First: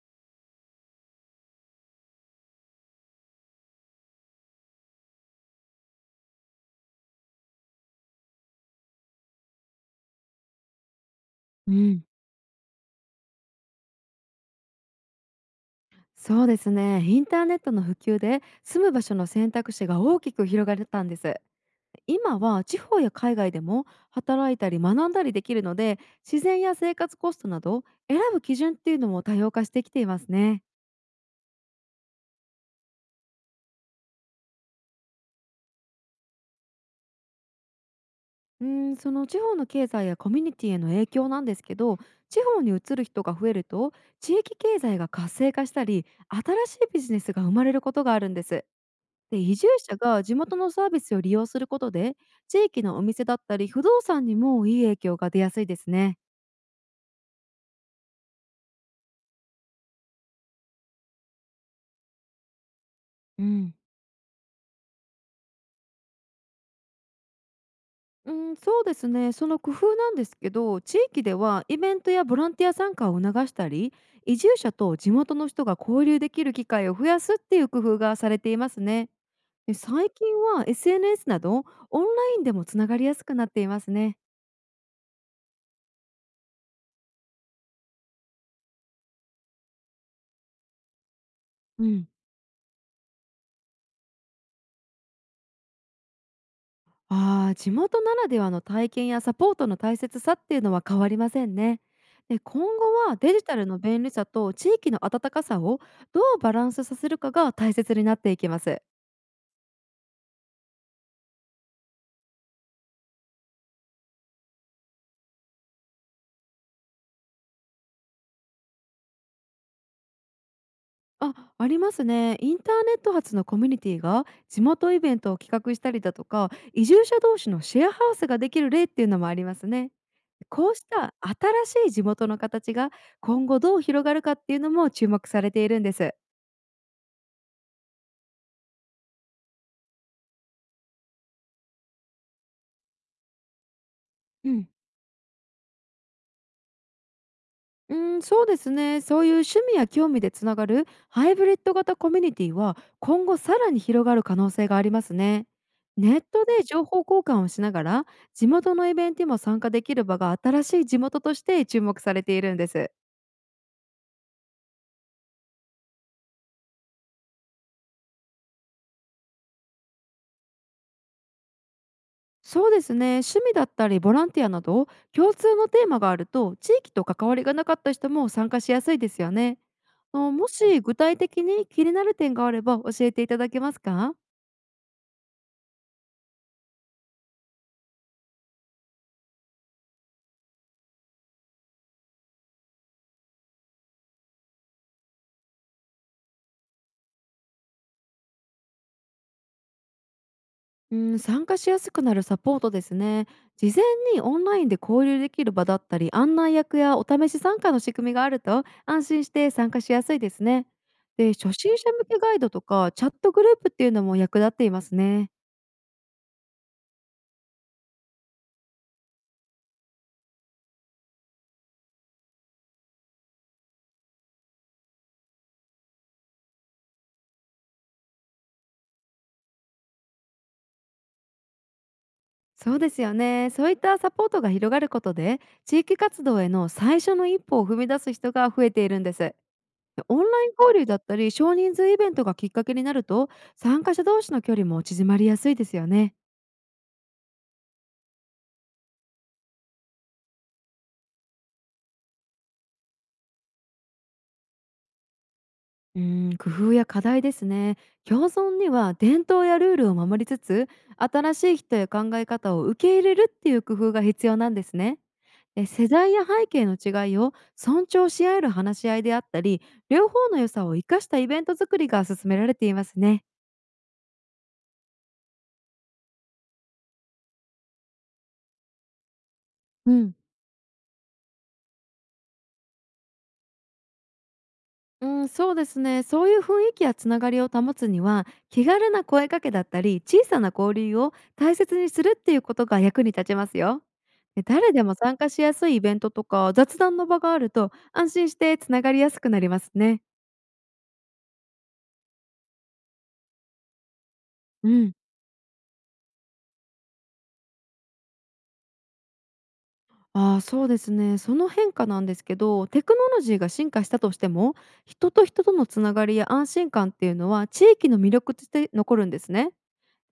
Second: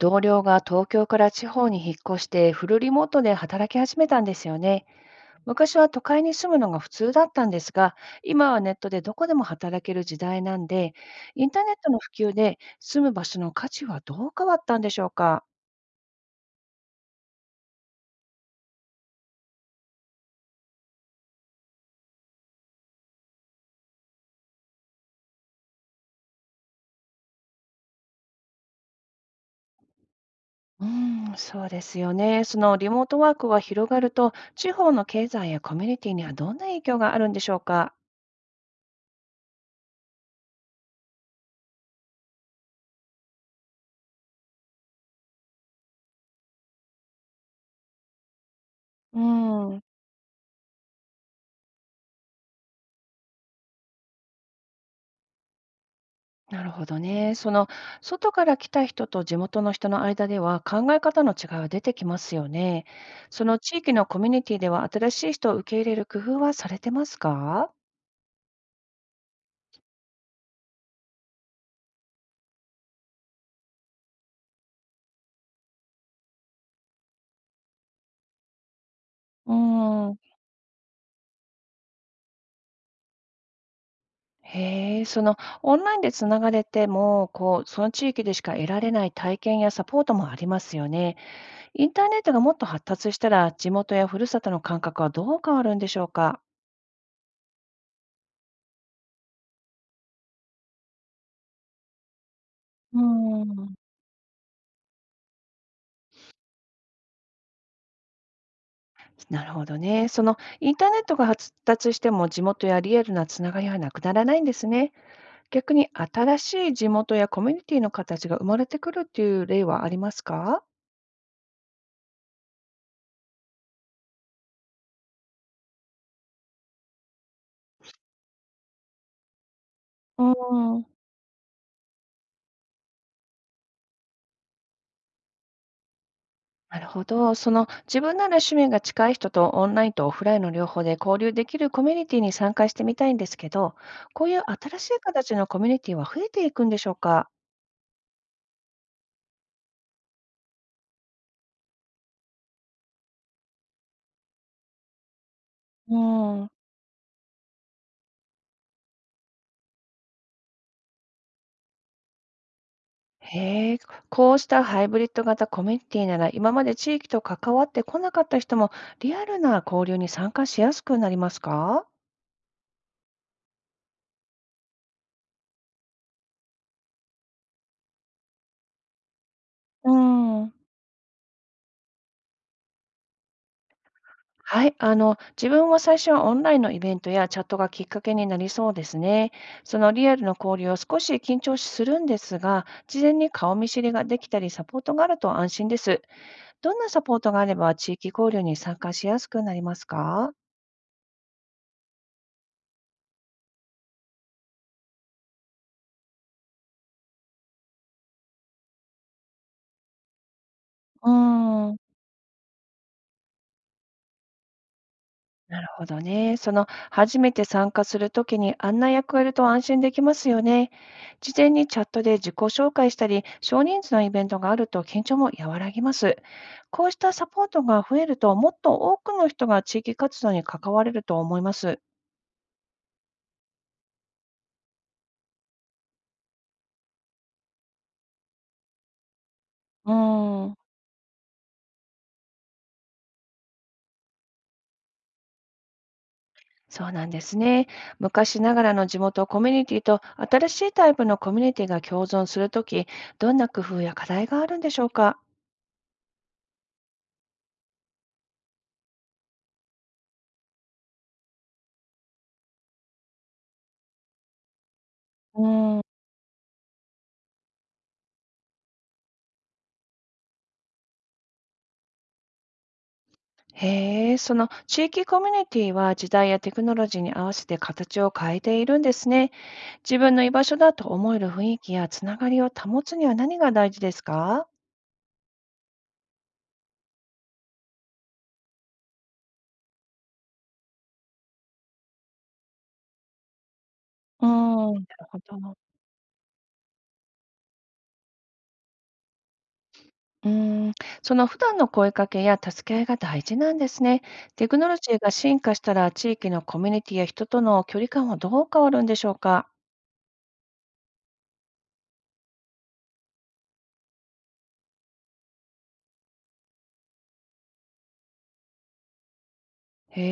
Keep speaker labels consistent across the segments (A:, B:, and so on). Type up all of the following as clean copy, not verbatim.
A: 同僚が東京から地方に引っ越してフルリモートで働き始めたんですよね。昔は都会に住むのが普通だったんですが、今はネットでどこでも働ける時代なんで、インターネ
B: う
A: ットの
B: ん、
A: 普及で住む場所の価値はどう変わったんでしょうか。
B: そうですね。インターネットの普及で住む場所の選択肢が大きく広がったんです。今は地方や海外でも働いたり学んだりできるので、自然や生活コストなど選ぶ基準っていうのも多様化してきていますね。
A: うーん、そうですよね。そのリモートワークが広がると、地方の経済やコミュニティにはどんな影響があるんでしょうか。
B: うん、その地方の経済やコミュニティへの影響なんですけど、地方に移る人が増えると、地域経済が活性化したり新しいビジネスが生まれることがあるんです。
A: うー
B: で、移住
A: ん。
B: 者が地元のサービスを利用することで、地域のお店だったり不動産にもいい影響が出やすいですね。
A: なるほどね。その外から来た人と地元の人の間では考え方の違いは出てきますよね。
B: う
A: その
B: ん。
A: 地域のコミュニティでは新しい人を受け入れる工夫はされてますか？
B: うん、そうですね。その工夫なんですけど、地域ではイベントやボランティア参加を促したり、移住者と地元の人が交流できる機会を増やすっていう工夫がされていますね。
A: う
B: で、最
A: ーん。
B: 近は SNS などオンラインでもつながりやすくなっていますね。
A: へえ、そのオンラインでつながれても、こう、その地域でしか得られない体験やサポートもありますよね。
B: う
A: インタ
B: ん。
A: ーネットがもっと発達したら、地元やふるさとの感覚はどう変わるんでしょうか？
B: 地元ならではの体験やサポートの大切さっていうのは変わりませんね。で、今後
A: う
B: はデジ
A: ー
B: タル
A: ん。
B: の便利さと地域の温かさをどうバランスさせるかが大切になっていきます。
A: なるほどね。そのインターネットが発達しても地元やリアルなつながりはなくならないんですね。逆に新しい地元やコミュニティの形が生まれてくるっていう例はありますか？
B: ありますね。インターネット発のコミュニティが地元イベントを企画したりだとか、移住者同士のシェアハウスができる例っていうのもありますね。
A: う
B: こうし
A: ん、
B: た新しい地元の形が今後どう広がるかっていうのも注目されているんです。
A: なるほど。その自分なら趣味が近い人とオンラインとオフラインの両方で交流できるコミュニティに参加してみたいんですけど、こういう
B: うん
A: 新しい形のコミュニティは増えていくんでしょうか？
B: うん、そうですね。そういう趣味や興味でつながるハイブリッド型コミュニティは今後さらに広がる可能性がありますね。
A: う
B: ネット
A: ん、
B: で情報交換をしながら、地元のイベントにも参加できる場が新しい地元として注目されているんです。
A: へえ、こうしたハイブリッド型コミュニティなら、今まで地域と関わってこなかった人も、リアルな交流に参加しやすくなりますか？
B: そうですね。趣味だったりボランティアなど、共通のテーマがあると地域と関わりがなかった人も参加しやすいですよね。
A: う
B: も
A: ん。
B: し具体的に気になる点があれば教えていただけますか？
A: はい、自分は最初はオンラインのイベントやチャットがきっかけになりそうですね。そのリアルの交流を少し緊張するんですが、事前に顔見知りができたり、サポートがあると安心です。どんなサポートがあれば、地域交流に参加しやすくなりますか？
B: うん、参加しやすくなるサポートですね。事前にオンラインで交流できる場だったり、案内役やお試し参加の仕組みがあると安心して参加しやすいですね。
A: う
B: で、初
A: ー
B: 心
A: ん。
B: 者向けガイドとかチャットグループっていうのも役立っていますね。
A: なるほどね。その初めて参加するときに案内役がいると安心できますよね。事前にチャットで自己紹介したり、少人数のイベントがあると緊張も和らぎます。こうしたサポートが増えると、もっと多くの人が地域活動に関われると思います。
B: そうですよね。そういったサポートが広がることで、地域活動への最初の一歩を踏み出す人が増えているんです。
A: う
B: オンラ
A: ー
B: イン
A: ん、
B: 交流だったり、少人数イベントがきっかけになると、参加者同士の距離も縮まりやすいですよね。
A: そうなんですね。昔ながらの地元コミュニティと新しいタイプのコミュニティが共存するとき、どんな工夫や課題があるんでしょうか？
B: うーん、工夫や課題ですね。共存には伝統やルールを守りつつ、新しい人や考え方を受け入れるっていう工夫が必要なんですね。
A: うーん。
B: 世代や背景の違いを尊重し合える話し合いであったり、両方の良さを生かしたイベント作りが進められていますね。
A: へえ、その地域コミュニティは時代やテクノロジーに合わせて形を変えているんですね。
B: う
A: 自分
B: ん。
A: の居場所だと思える雰囲気やつながりを保つには何が大事ですか？
B: うん、そうですね。そういう雰囲気やつながりを保つには、気軽な声かけだったり、小さな交流を大切にするっていうことが役に立ちますよ。
A: うー
B: で、誰
A: ん、な
B: で
A: る
B: も参
A: ほ
B: 加しや
A: ど。
B: すいイベントとか雑談の場があると安心してつながりやすくなりますね。
A: うーん、その普段の声かけや助け合いが大事なんですね。テクノ
B: う
A: ロジ
B: ん。
A: ーが進化したら地域のコミュニティや人との距離感はどう変わるんでしょうか？
B: ああ、そうですね。その変化なんですけど、テクノロジーが進化したとしても、人と人とのつながりや安心感っていうのは地域の魅力として残るんですね。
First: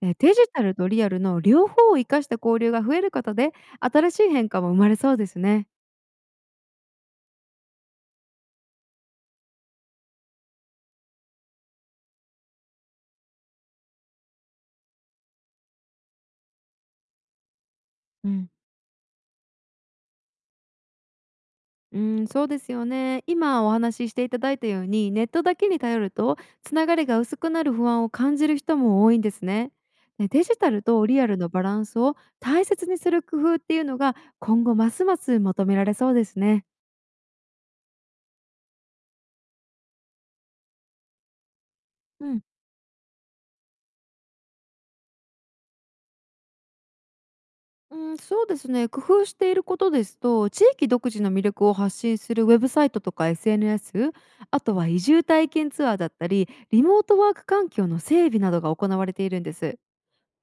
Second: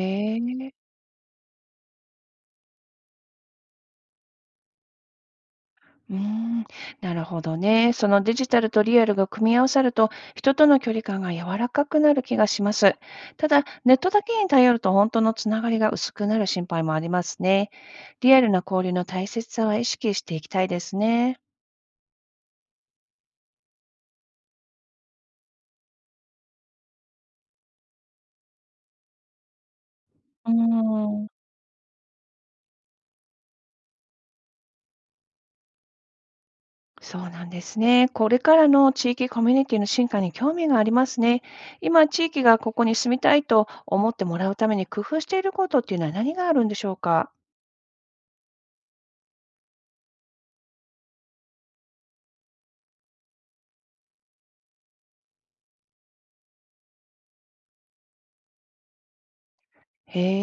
B: で、デジ
A: え。
B: タルとリアルの両方を活かした交流が増えることで、新しい変化も生まれそうですね。
A: うーん、なるほどね。そのデジタルとリアルが組み合わさると、人との距離感が柔らかくなる気がします。ただ、ネットだけに頼ると本当のつながりが薄くなる心配もありますね。
B: う
A: リアル
B: ん、
A: な交流の大切さは意識していきたいですね。
B: うん、そうですよね。今お話ししていただいたように、ネットだけに頼るとつながりが薄くなる不安を感じる人も多いんですね。で、デ
A: う
B: ジ
A: ー
B: タルとリ
A: ん、
B: アルのバランスを大切にする工夫っていうのが今後ますます求められそうですね。
A: そうなんですね。これからの地域コミュニティの進化に興味がありますね。今、地
B: うん
A: 域がここに住みたいと思ってもらうために工夫していることっていうのは何があるんでしょうか？
B: うん、そうですね。工夫していることですと、地域独自の魅力を発信するウェブサイトとか SNS、あとは移住体験ツアーだったり、リモートワーク環境の整備などが行われているんです。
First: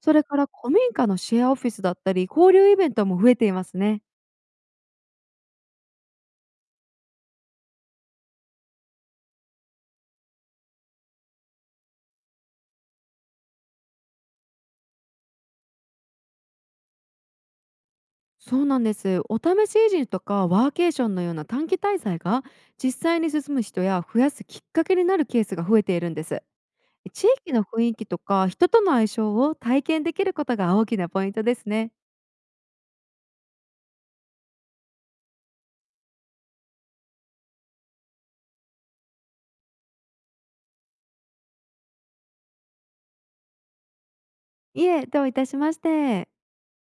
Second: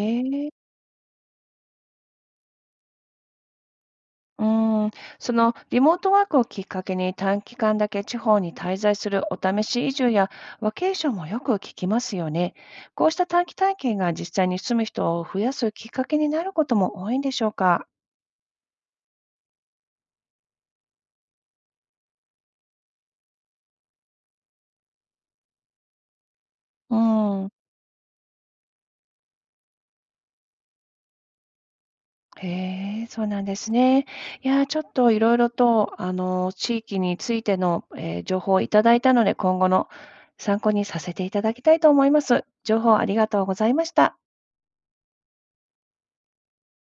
B: それから
A: え。
B: 古民家のシェアオフィスだったり、交流イベントも増えていますね。
A: うーん、そのリモートワークをきっかけに短期間だけ地方に滞在するお試し移住やワケーションもよく聞きますよね。こうした短期体験が実際に住む人を増やすきっかけになることも多いんでしょうか。
B: そうなんです。お試し移住とかワーケーションのような短期滞在が、実際に進む人や増やすきっかけになるケースが増えているんです。
A: う
B: 地
A: ん。
B: 域の雰囲気とか人との相性を体験できることが大きなポイントですね。
A: へえ、そうなんですね。いやー、ちょっといろいろと、地域についての、情報をいただいたので、今後の参考にさせていただきたいと思います。情報ありがとうございました。
B: いえ、どういたしまして。